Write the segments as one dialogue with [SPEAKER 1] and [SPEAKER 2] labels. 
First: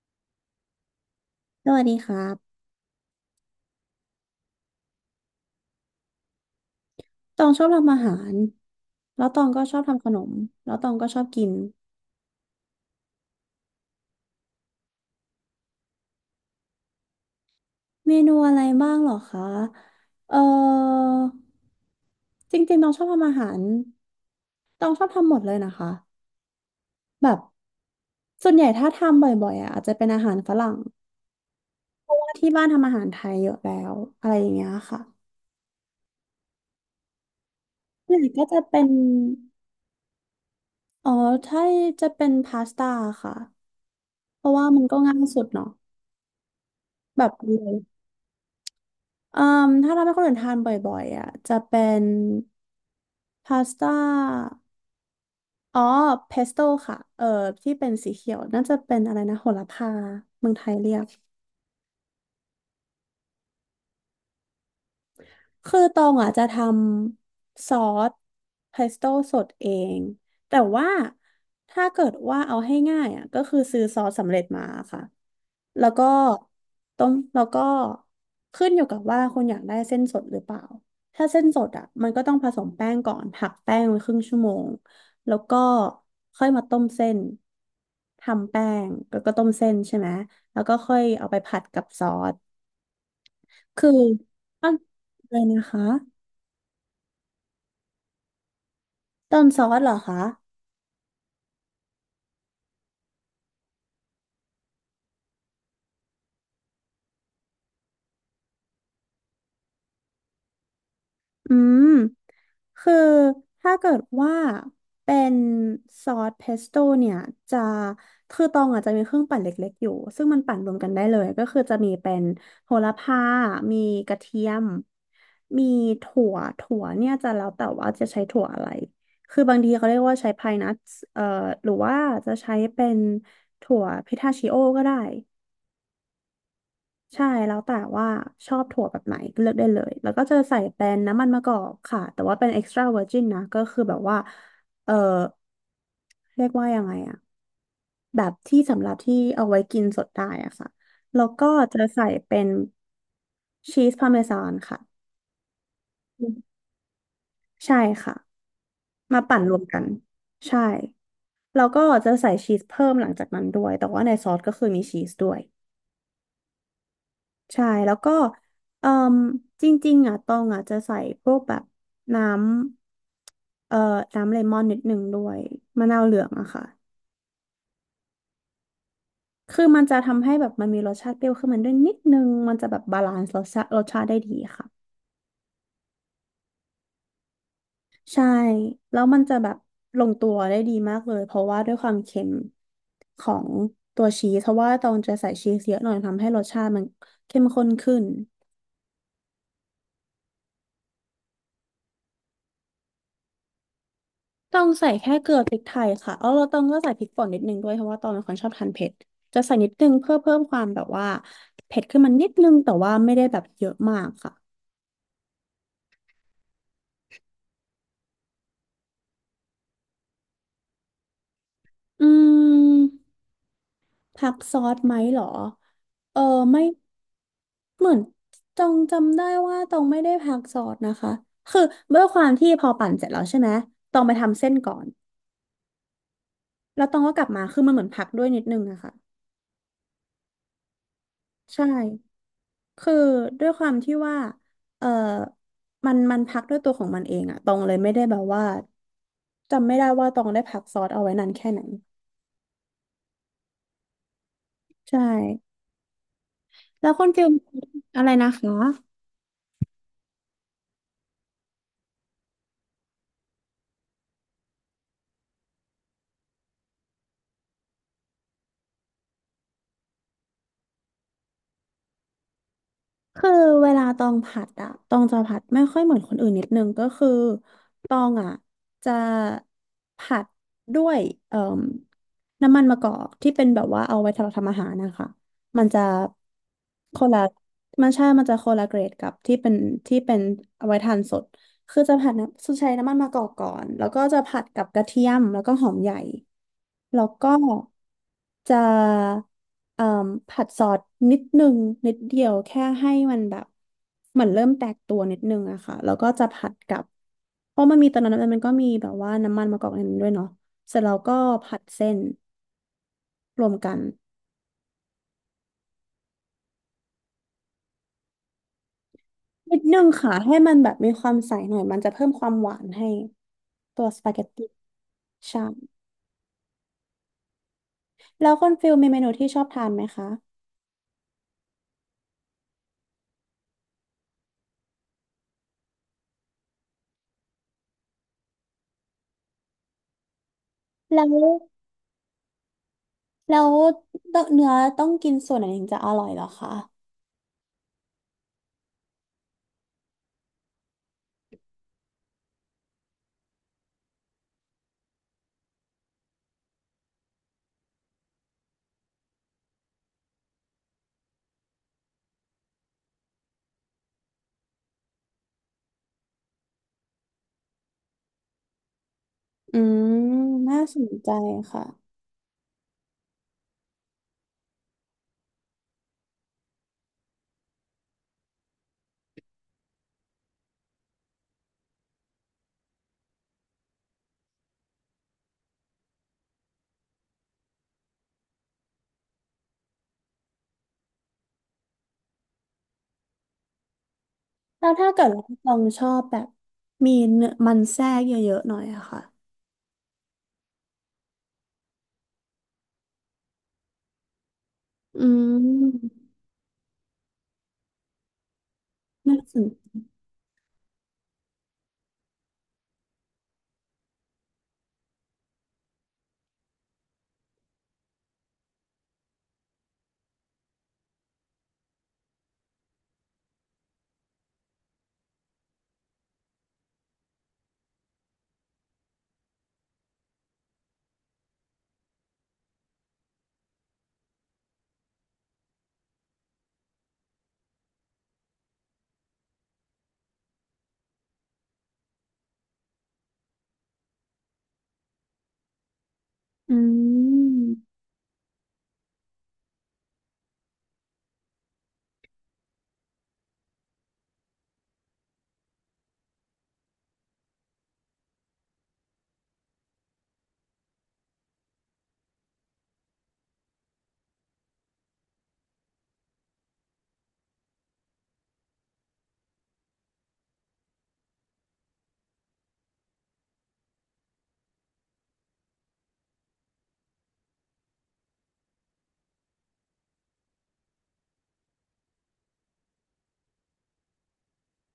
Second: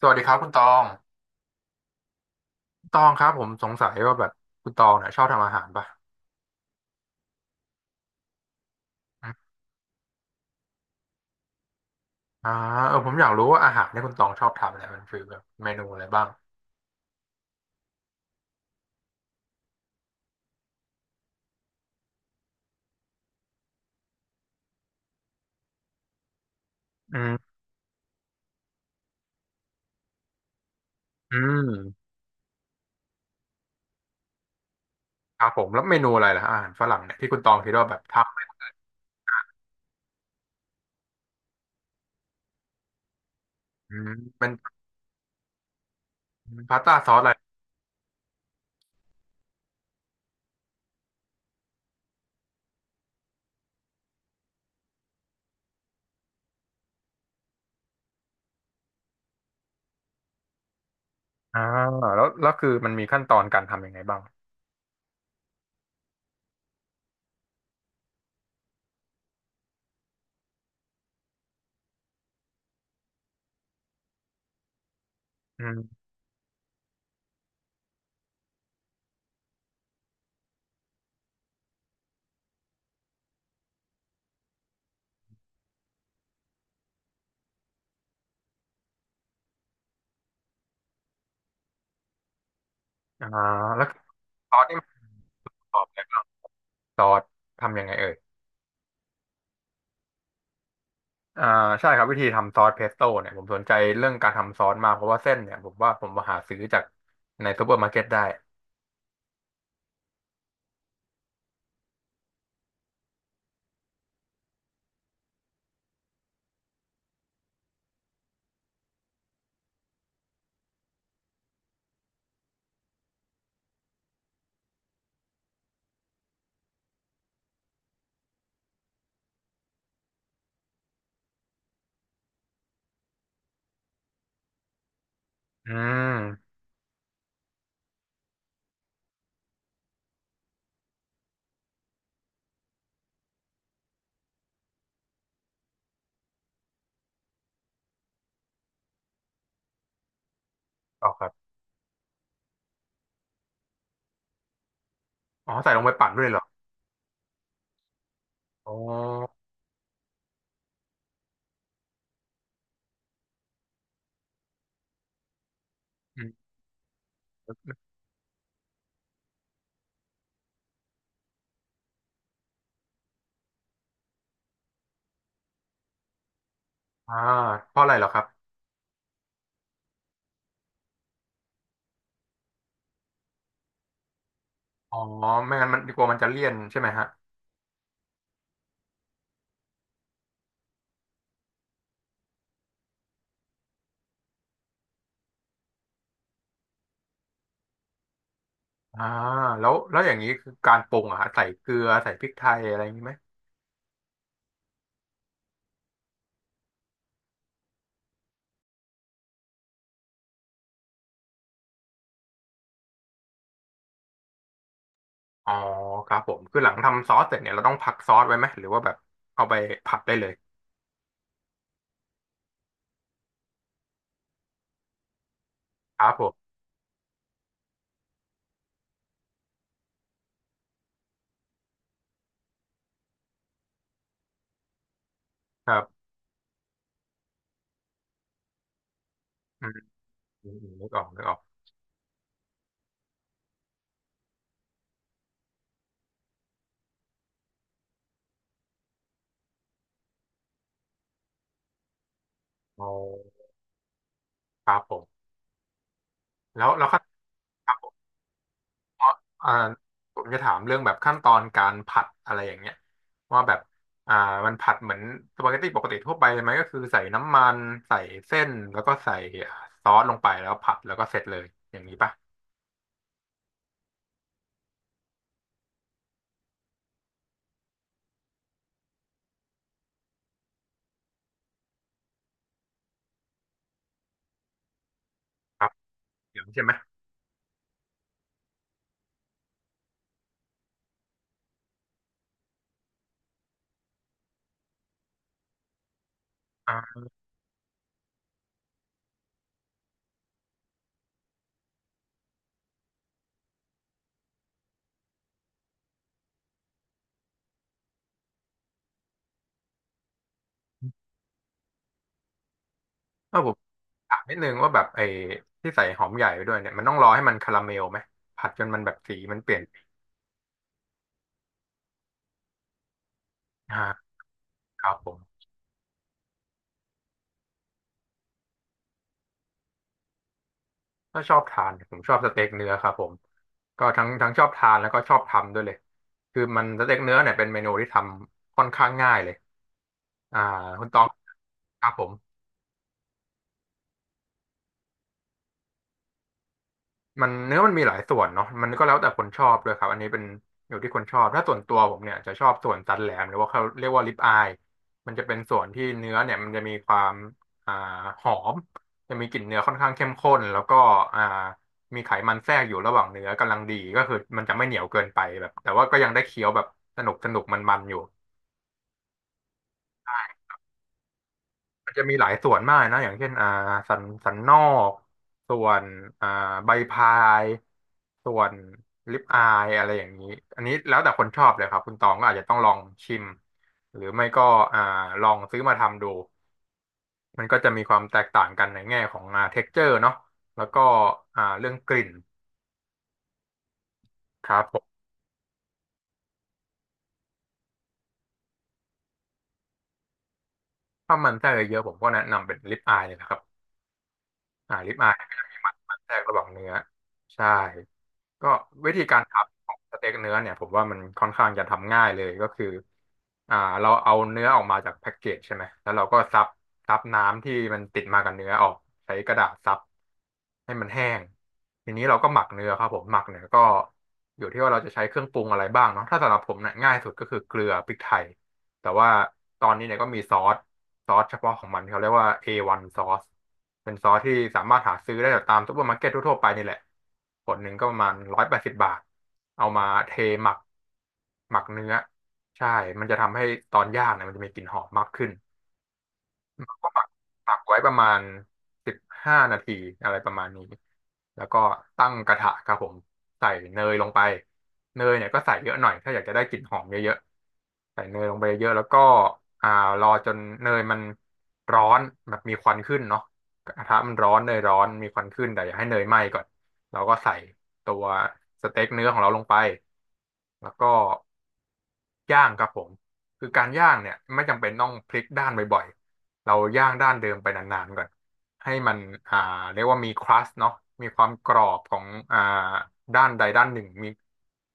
[SPEAKER 1] สวัสดีครับคุณตอง
[SPEAKER 2] สวัสดีครับ
[SPEAKER 1] ตองครับผมสงสัยว่าแบบคุณตองเนี่ยชอบทำอาหารป่ะ
[SPEAKER 2] ตองชอบทำอาหารแล้ว
[SPEAKER 1] อ
[SPEAKER 2] ตอง
[SPEAKER 1] ม
[SPEAKER 2] ก็ชอบทำขนมแล้วตองก็ชอบกิน
[SPEAKER 1] อ่าเออผมอยากรู้ว่าอาหารที่คุณตองชอบทำเนี่ยมันคือแบบเมนูอะไรบ้าง
[SPEAKER 2] เมนูอะไรบ้างเหรอคะเออจริงๆตองชอบทำอาหารตองชอบทำหมดเลยนะคะ
[SPEAKER 1] อื
[SPEAKER 2] แบบ
[SPEAKER 1] ม
[SPEAKER 2] ส่วนใหญ่ถ้าทำบ่อยๆอ่ะอาจจะเป็นอาหารฝรั่ง
[SPEAKER 1] อื
[SPEAKER 2] เพ
[SPEAKER 1] ม
[SPEAKER 2] ราะว่าที่บ้านทำอาหารไทยเยอะแล้ว อะไรอย่างเงี้ยค่ะ
[SPEAKER 1] ครับผมแล้วเมนูอะไรล่ะอาหารฝรั่งเนี่ยที่คุณตองคิดว่าแบบ
[SPEAKER 2] ส่
[SPEAKER 1] ท
[SPEAKER 2] วนใหญ่ก็จะเป็นอ๋อถ้าจะเป็นพาสต้าค่ะ
[SPEAKER 1] ำอืม
[SPEAKER 2] เพ
[SPEAKER 1] เป็น
[SPEAKER 2] ราะว่ามันก็ง่ายสุดเนาะ
[SPEAKER 1] พาสต้าซอส
[SPEAKER 2] แบ
[SPEAKER 1] อะไร
[SPEAKER 2] บเลย เอ่มถ้าเราให้คนอื่นทานบ่อยๆอ่ะจะเป็นพาสต้าอ๋อเพสโต้ค่ะที่เป็นสีเขียวน่าจะเป็นอะไรนะโหระพาเมืองไทยเรียก
[SPEAKER 1] อ่าแล้วคือมันมีขั้นตอนการทำยังไงบ้าง
[SPEAKER 2] คือตองอ่ะจะทำซอสเพสโต้สดเองแต่ว่าถ้าเกิดว่าเอาให้ง่ายอ่ะก็คือซื้อซอสสำเร็จมาค่ะ
[SPEAKER 1] อื
[SPEAKER 2] แล้ว
[SPEAKER 1] ม
[SPEAKER 2] ก็ต้มแล้วก็ขึ้นอยู่กับว่าคุณอยากได้เส้นสดหรือเปล่าถ้าเส้นสดอ่ะมันก็ต้องผสมแป้งก่อนหักแป้งไว้ครึ่งชั่วโมงแล้วก็ค่อยมาต้มเส้นทำแป้งแล้วก็ต้มเส้นใช่ไหมแล้วก็ค่อยเอาไปผัดกับซอส
[SPEAKER 1] อ่าแล้ว
[SPEAKER 2] คือ
[SPEAKER 1] ซอสนี่มัน
[SPEAKER 2] เลย
[SPEAKER 1] ป
[SPEAKER 2] นะ
[SPEAKER 1] ระกอบอะไร
[SPEAKER 2] คะ
[SPEAKER 1] บ้างซอสทำยังไงเอ่ย
[SPEAKER 2] ต้นซอสเหรอคะ
[SPEAKER 1] อ่าใช่ครับวิธีทำซอสเพสโต้เนี่ยผมสนใจเรื่องการทำซอสมากเพราะว่าเส้นเนี่ยผมว่าผมมาหาซื้อจากในซูเปอร์มาร์เก็ตได้
[SPEAKER 2] อืม คือถ้าเกิดว่าเป็นซอสเพสโต้เนี่ยจะคือตองอาจจะมีเครื่องปั่นเล็กๆอยู่ซึ่งมันปั่นรวมกันได้เลยก็คือจะมีเป็นโหระพามีกระเทียมมีถั่วถั่วเนี่ยจะแล้วแต่ว่าจะใช้ถั่วอะไรคือบางทีเขาเรียกว่าใช้พายนัทเอ่อหรือว่าจะใช้เป็นถั่วพิทาชิโอก็ได้
[SPEAKER 1] อืม
[SPEAKER 2] ใช่แล้วแต่ว่าชอบถั่วแบบไหนเลือกได้เลยแล้วก็จะใส่เป็นน้ำมันมะกอกค่ะแต่ว่าเป็น extra virgin นะก็คือแบบว่าเออเรียกว่ายังไงอะแบบที่สำหรับที่เอาไว้กินสดได้อะค่ะ
[SPEAKER 1] อ๋อค
[SPEAKER 2] แล้ว
[SPEAKER 1] รับ
[SPEAKER 2] ก็จะใส่เป็นชีสพาร์เมซานค่ะ
[SPEAKER 1] อ๋อใส่ลงไปปั่นด้วยเหรอ
[SPEAKER 2] ใช่ค่ะ
[SPEAKER 1] อ๋อ
[SPEAKER 2] มาปั่นรวมกันใช่แล้วก็จะใส่ชีสเพิ่มหลังจากนั้นด้วยแต่ว่าในซอสก็คือมีชีสด้วย
[SPEAKER 1] อืม
[SPEAKER 2] ใช่แล้วก็เอ่มจริงๆอ่ะตองอ่ะจะใส่พวกแบบน้ำน้ำเลมอนนิดหนึ่งด้วยมะนาวเหลืองอะค่ะ
[SPEAKER 1] อ่าเพราะอะไรเหรอครับ
[SPEAKER 2] คือมันจะทำให้แบบมันมีรสชาติเปรี้ยวขึ้นมาด้วยนิดนึงมันจะแบบบาลานซ์รสชาติได้ดีค่ะ
[SPEAKER 1] อ๋อไม่งั้นมันกลัวมันจะเลี่ยนใช่ไหมฮะ
[SPEAKER 2] ใช่แล้วมันจะแบบลงตัวได้ดีมากเลยเพราะว่าด้วยความเค็มของตัวชีสเพราะว่าตองจะใส่ชีสเยอะหน่อยทำให้รสชาติมันเข้มข้นขึ้น
[SPEAKER 1] อ่าแล้วอย่างนี้คือการปรุงอะฮะใส่เกลือใส่พริกไทยอะไรอย่างนี้ไหม
[SPEAKER 2] ต้องใส่แค่เกลือพริกไทยค่ะเอาเราต้องก็ใส่พริกป่นนิดนึงด้วยเพราะว่าตองเป็นคนชอบทานเผ็ดจะใส่นิดนึงเพื่อเพิ่มความแบบว่าเผ็ดขึ้นมานิดนึงแต่ว่าไม่ได้แบบเยอะมากค่ะ
[SPEAKER 1] อ๋อครับผมคือหลังทำซอสเสร็จเนี่ยเราต้องพักซอสไว้ไหมหรือว่าแบบเอาไปผัดได้เลย
[SPEAKER 2] อืมผักซอสไหมเหรอ
[SPEAKER 1] ครับ
[SPEAKER 2] เออ
[SPEAKER 1] ผม
[SPEAKER 2] ไม่เหมือนตองจำได้ว่าตองไม่ได้ผักซอสนะคะคือด้วยความที่พอปั่นเสร็จแล้วใช่ไหมตองไปทำเส้นก่อน
[SPEAKER 1] ครับ
[SPEAKER 2] แล้วตองก็กลับมาคือมันเหมือนผักด้วยนิดนึงอะค่ะ
[SPEAKER 1] อืมอืมอืมนึกออกนึกออก
[SPEAKER 2] ใช่ คือด้วยความที่ว่าเออมันพักด้วยตัวของมันเองอะตองเลยไม่ได้แบบว่าจำไม่ได้ว่าตองได้พักซอสเอาไว้นานแค่ไหน
[SPEAKER 1] อ๋อครับผ
[SPEAKER 2] ใช่
[SPEAKER 1] ม แล้วแล้
[SPEAKER 2] แล้
[SPEAKER 1] ว
[SPEAKER 2] ว
[SPEAKER 1] ขั้
[SPEAKER 2] ค
[SPEAKER 1] น
[SPEAKER 2] นฟิล
[SPEAKER 1] ครับผม
[SPEAKER 2] อะไรนะคะ
[SPEAKER 1] อ่าผมจะถามเรื่องแบบขั้นตอนการผัดอะไรอย่างเงี้ยว่าแบบอ่ามันผัดเหมือนสปาเกตตี้ปกติทั่วไปเลยไหมก็คือใส่น้ำมันใส่เส้นแล้วก็ใส่ซอสลงไปแล้วผัดแล้วก็เสร็จเลยอย่างนี้ป่ะ
[SPEAKER 2] คือเวลาตองผัดอะตองจะผัดไม่ค่อยเหมือนคนอื่นนิดนึงก็คือตองอะจะผัดด้วยเอ่มน้ำมันมะกอกที่เป็นแบบว่าเอาไว้สำหรับทำอาหารนะคะ
[SPEAKER 1] ค
[SPEAKER 2] มั
[SPEAKER 1] รั
[SPEAKER 2] น
[SPEAKER 1] บ
[SPEAKER 2] จะ
[SPEAKER 1] อย่างนี้ใช่ไหม
[SPEAKER 2] คนละมันใช่มันจะคนละเกรดกับที่เป็นที่เป็นเอาไว้ทานสด คือจะผัดน้ำใช้น้ำมันมะกอกก่อน แล้วก็จะผัดกับกระเทียมแล้วก็หอมใหญ่
[SPEAKER 1] อ่า
[SPEAKER 2] แล้วก็จะเอ่มผัดซอสนิดนึงนิดเดียวแค่ให้มันแบบเหมือนเริ่มแตกตัวนิดนึงอะค่ะแล้วก็จะผัดกับเพราะมันมีตอนนั้นมันก็มีแบบว่าน้ำมันมะกอกในนั้นด้วยเนาะเสร็จแล้วก็ผัดเส้น
[SPEAKER 1] แล้ว
[SPEAKER 2] ร
[SPEAKER 1] ผ
[SPEAKER 2] วม
[SPEAKER 1] ม
[SPEAKER 2] กัน
[SPEAKER 1] ถามนิดนึงว่าแบบไอ้ที่ใส่หอมใหญ่ไปด้วยเนี่ยมันต้องรอให้มันคาราเมลไหมผัดจนมันแบบสีมันเปลี่
[SPEAKER 2] นิ
[SPEAKER 1] ยน
[SPEAKER 2] ดนึงค่ะให้มันแบบมีความใสหน่อยมันจะเพิ่มความหวานให้ตัวส
[SPEAKER 1] อ่า
[SPEAKER 2] ปาเกตตี้
[SPEAKER 1] ครับผม
[SPEAKER 2] ใช่ แล้วคุณฟิลมีเมนูที่ชอบทานไหมคะ
[SPEAKER 1] ก็ชอบทานผมชอบสเต็กเนื้อครับผมก็ทั้งชอบทานแล้วก็ชอบทำด้วยเลยคือมันสเต็กเนื้อเนี่ยเป็นเมนูที่ทำค่อนข้างง่ายเลยอ่าคุณตอ
[SPEAKER 2] แล้
[SPEAKER 1] ง
[SPEAKER 2] ว
[SPEAKER 1] ครับผม
[SPEAKER 2] แล้วต้องเนื้อต้องกินส่วนไหนถึงจะอร่อยเหรอคะ
[SPEAKER 1] มันเนื้อมันมีหลายส่วนเนาะมันก็แล้วแต่คนชอบด้วยครับอันนี้เป็นอยู่ที่คนชอบถ้าส่วนตัวผมเนี่ยจะชอบส่วนสันแหลมหรือว่าเขาเรียกว่าริบอายมันจะเป็นส่วนที่เนื้อเนี่ยมันจะมีความอ่าหอมจะมีกลิ่นเนื้อค่อนข้างเข้มข้นแล้วก็อ่ามีไขมันแทรกอยู่ระหว่างเนื้อกำลังดีก็คือมันจะไม่เหนียวเกินไปแบบแต่ว่าก็ยังได้เคี้ยวแบบสนุกสนุกมันๆอยู่
[SPEAKER 2] อืมน่าสนใจค่ะ
[SPEAKER 1] มันจะมีหลายส่วนมากนะอย่างเช่นอ่าสันนอกส่วนอ่าใบพายส่วนลิปอายอะไรอย่างนี้อันนี้แล้วแต่คนชอบเลยครับคุณตองก็อาจจะต้องลองชิมหรือไม่ก็อ่าลองซื้อมาทำดูมันก็จะมีความแตกต่างกันในแง่ของอ่า ture เจอเนาะแล้วก็เรื่องกลิ่นครับ
[SPEAKER 2] แล้ว
[SPEAKER 1] ผ
[SPEAKER 2] ถ้า
[SPEAKER 1] ม
[SPEAKER 2] เกิดว่าตองชอบแบบมีเนื้อมันแทรกเยอะๆหน่อยอะค่ะ
[SPEAKER 1] ถ้ามันแทรกเยอะๆผมก็แนะนำเป็นลิปอายเลยนะครับ ริบ
[SPEAKER 2] อื
[SPEAKER 1] อายมันจะมีมัน
[SPEAKER 2] ม
[SPEAKER 1] แทรกระหว่างเนื้อใช่ก็วิธีกา
[SPEAKER 2] น่า
[SPEAKER 1] ร
[SPEAKER 2] สน
[SPEAKER 1] ทำของสเต็กเนื้อเนี่ยผมว่ามันค่อนข้างจะทำง่ายเลยก็คืออ่าเราเอาเนื้อออกมาจากแพ็กเกจใช่ไหมแล้วเราก็ซับน้ำที่มันติดมากับเนื้อออกใช้กระดาษซับให้มันแห้งทีนี้เราก็หมักเนื้อครับผมหมักเนี่ยก็อยู่ที่ว่าเราจะใช้เครื่องปรุงอะไรบ้างเนาะถ้าสำหรับผมเนี่ยง่ายสุดก็คือเกลือพริกไทย แต่ว่าตอนนี้เนี่ยก็มีซอสเฉพาะของมันที่เขาเรียกว่า A1 ซอสเป็นซอสที่สามารถหาซื้อได้จากตามซุปเปอร์มาร์เก็ตทั่วๆไปนี่แหละขวดหนึ่งก็ประมาณ180 บาทเอามาเทหมักหมักเนื้อใช่มันจะทำให้ตอนย่างเนี่ยมันจะมีกลิ่นหอมมากขึ้น
[SPEAKER 2] อื
[SPEAKER 1] ก็ปัก
[SPEAKER 2] ม
[SPEAKER 1] ปักไว้ประมาณ15 นาทีอะไรประมาณนี้แล้วก็ตั้งกระทะครับผมใส่เนยลงไปเนยเนี่ยก็ใส่เยอะหน่อยถ้าอยากจะได้กลิ่นหอมเยอะๆใส่เนยลงไปเยอะแล้วก็อ่ารอจนเนยมันร้อนแบบมีควันขึ้นเนาะกระทะมันร้อนเนยร้อน มีควันขึ้นแต่อย่าให้เนยไหม้ก่อนเราก็ใส่ตัวสเต็กเนื้อของเราลงไปแล้วก็ ย่างครับผมคือการย่างเนี่ยไม่จำเป็นต้องพลิกด้านบ่อยๆเราย่างด้านเดิมไปนานๆก่อนให้มันอ่าเรียกว่ามีครัสเนาะมีความกรอบของอ่าด้านใดด้านหนึ่งมี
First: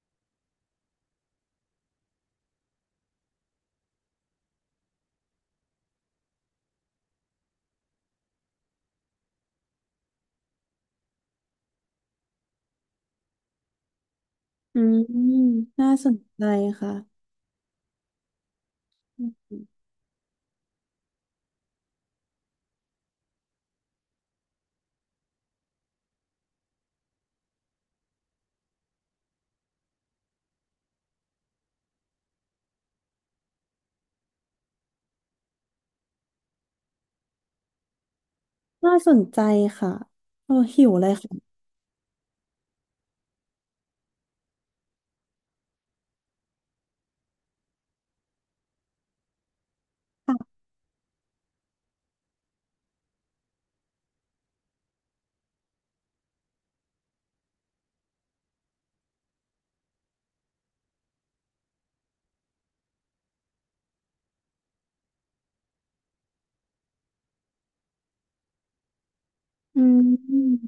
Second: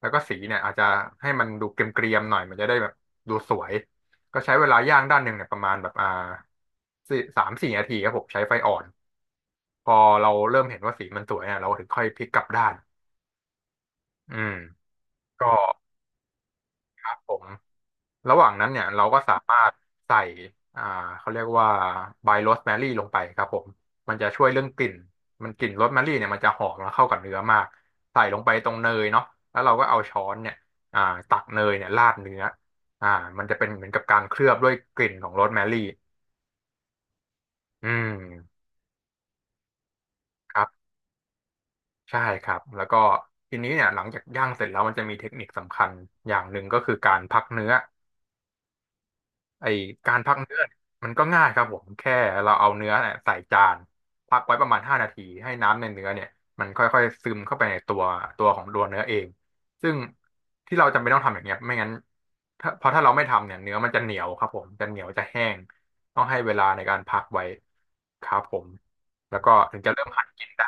[SPEAKER 1] แล้วก็สีเนี่ยอาจจะให้มันดูเกรียมๆหน่อยมันจะได้แบบดูสวยก็ใช้เวลาย่างด้านหนึ่งเนี่ยประมาณแบบสามสี่นาทีครับผมใช้ไฟอ่อนพอเราเริ่มเห็นว่าสีมันสวยเนี่ยเราถึงค่อยพลิกกลับด้านอืม
[SPEAKER 2] อืม
[SPEAKER 1] ก็
[SPEAKER 2] น่าสนใจค่ะ
[SPEAKER 1] ครับผมระหว่างนั้นเนี่ยเราก็
[SPEAKER 2] อื
[SPEAKER 1] สามารถ
[SPEAKER 2] ม
[SPEAKER 1] ใส่อ่าเขาเรียกว่าใบโรสแมรี่ลงไปครับผมมันจะช่วยเรื่องกลิ่นมันกลิ่นโรสแมรี่เนี่ยมันจะหอมแล้วเข้ากับเนื้อมากใส่ลงไปตรงเนยเนาะแล้วเราก็เอาช้อนเนี่ยอ่าตักเนยเนี่ยราดเนื้ออ่ามันจะเป็นเหมือนกับการเคลือบด้วยกลิ่นของโรสแมรี่อืม
[SPEAKER 2] น่าสนใจค่ะโอ้
[SPEAKER 1] ครั
[SPEAKER 2] หิ
[SPEAKER 1] บ
[SPEAKER 2] วเลยค่ะ
[SPEAKER 1] ใช่ครับแล้วก็ทีนี้เนี่ยหลังจากย่างเสร็จแล้วมันจะมีเทคนิคสำคัญอย่างหนึ่งก็คือการพักเนื้อ ไอการพักเนื้อเนี่ยมันก็ง่ายครับผมแค่เราเอาเนื้อเนี่ยใส่จานพักไว้ประมาณ5 นาทีให้น้ำในเนื้อเนี่ยมันค่อยๆซึมเข้าไปในตัวตัวของตัวเนื้อเองซึ่งที่เราจำเป็นต้องทำอย่างเงี้ยไม่งั้นเพราะถ้าเราไม่ทำเนี่ยเนื้อมันจะเหนียวครับผมจะเหนียวจะแห้งต้องให้เวลาในการพักไว้ครับผมแล้วก็ถึง
[SPEAKER 2] อื
[SPEAKER 1] จะเริ่มหั่นกินได้
[SPEAKER 2] ม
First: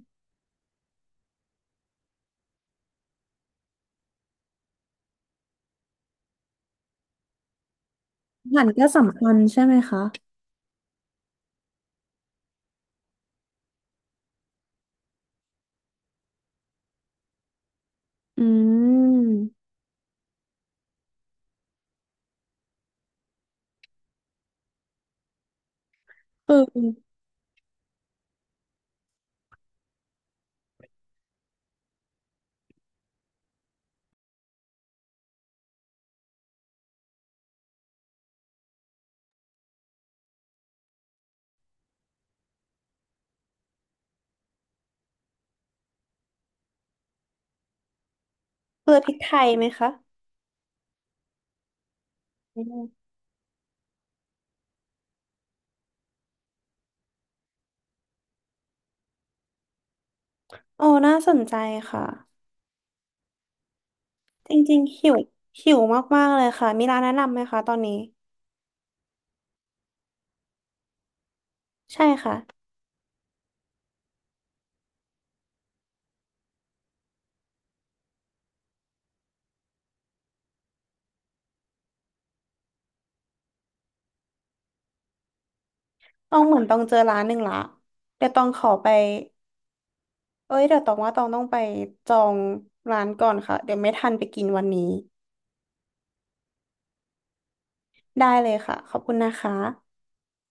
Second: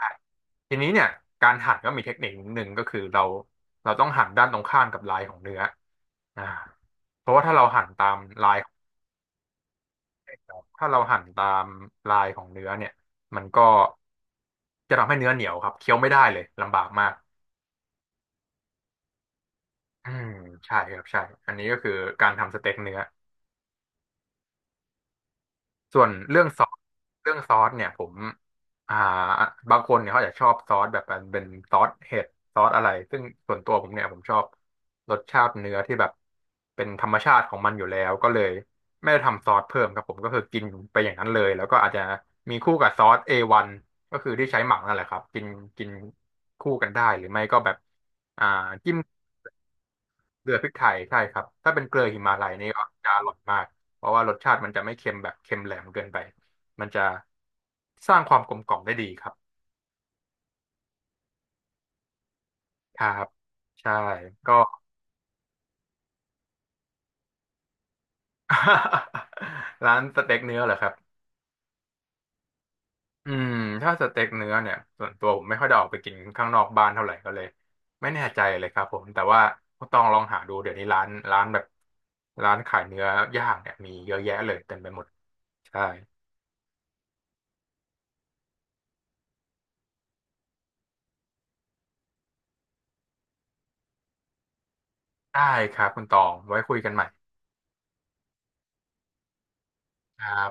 [SPEAKER 1] ทีนี้เนี่ยการหั่นก็มีเทคนิคหนึ่งก็คือเราต้องหั่นด้านตรงข้ามกับลายของเนื้ออ่าเพราะว่าถ้าเราหั่นตามลา
[SPEAKER 2] อา
[SPEAKER 1] ย
[SPEAKER 2] หารก็สำคัญใช่ไหมคะ
[SPEAKER 1] ถ้าเราหั่นตามลายของเนื้อเนี่ยมันก็จะทำให้เนื้อเหนียวครับเคี้ยวไม่ได้เลยลำบากมาก
[SPEAKER 2] อืม
[SPEAKER 1] อืมใช่ครับใช่อันนี้ก็คือการทำสเต็กเนื้อ ส่วนเรื่อง
[SPEAKER 2] คื
[SPEAKER 1] ซอส
[SPEAKER 2] อ
[SPEAKER 1] เรื่องซอสเนี่ยผมอ่าบางคนเนี่ยเขาอาจจะชอบซอสแบบเป็นซอสเห็ดซอสอะไรซึ่งส่วนตัวผมเนี่ยผมชอบรสชาติเนื้อที่แบบเป็นธรรมชาติของมันอยู่แล้วก็เลยไม่ได้ทำซอสเพิ่มครับผมก็คือกินไปอย่างนั้นเลยแล้วก็อาจจะมีคู่กับซอส a นก็คือที่ใช้หมักนั่นแหละครับกินกินคู่กันได้หรือไม่ก็แบบอ่า
[SPEAKER 2] เก
[SPEAKER 1] จิ้
[SPEAKER 2] ลื
[SPEAKER 1] ม
[SPEAKER 2] อพริกไทยไหมคะ
[SPEAKER 1] เกลือพริกไทยใช่ครับถ้าเป็นเกลือหิมาลัย
[SPEAKER 2] อื
[SPEAKER 1] นี่ก็
[SPEAKER 2] ม
[SPEAKER 1] จะอร่อยมากเพราะว่ารสชาติมันจะไม่เค็มแบบเค็มแหลมเกินไปมันจะสร้างความกลมกล่อมได้ดีครับ
[SPEAKER 2] โอ้น่าสนใจค่ะ
[SPEAKER 1] ครับใช่ก็
[SPEAKER 2] จริงๆ หิว หิวมากๆเลยค่ะ มีร้านแนะนำไหมคะตอนนี้
[SPEAKER 1] ร้านสเต็กเนื้อเหรอครับ
[SPEAKER 2] ใช่ค่ะ
[SPEAKER 1] อืมถ้าสเต็กเนื้อเนี่ยส่วนตัวผมไม่ค่อยได้ออกไปกินข้างนอกบ้านเท่าไหร่ก็เลยไม่แน่ใจเลยครับผมแต่ว่าต้องลองหาดูเดี๋ยวนี้ร้านแบบร้านขายเนื้อย่างเนี่ยมีเยอะแยะเลยเต็มไปหมดใช่
[SPEAKER 2] ต้องเหมือนต้องเจอร้านหนึ่งละ เดี๋ยวต้องขอไปเอ้ยเดี๋ยวต้องว่าต้องไปจองร้านก่อนค่ะ เดี๋ยวไม่ทันไปกินวันนี้
[SPEAKER 1] ได้ครับคุณตองไว้คุยกันใหม่
[SPEAKER 2] ได้เลยค่ะ ขอบคุณนะคะ
[SPEAKER 1] ครับ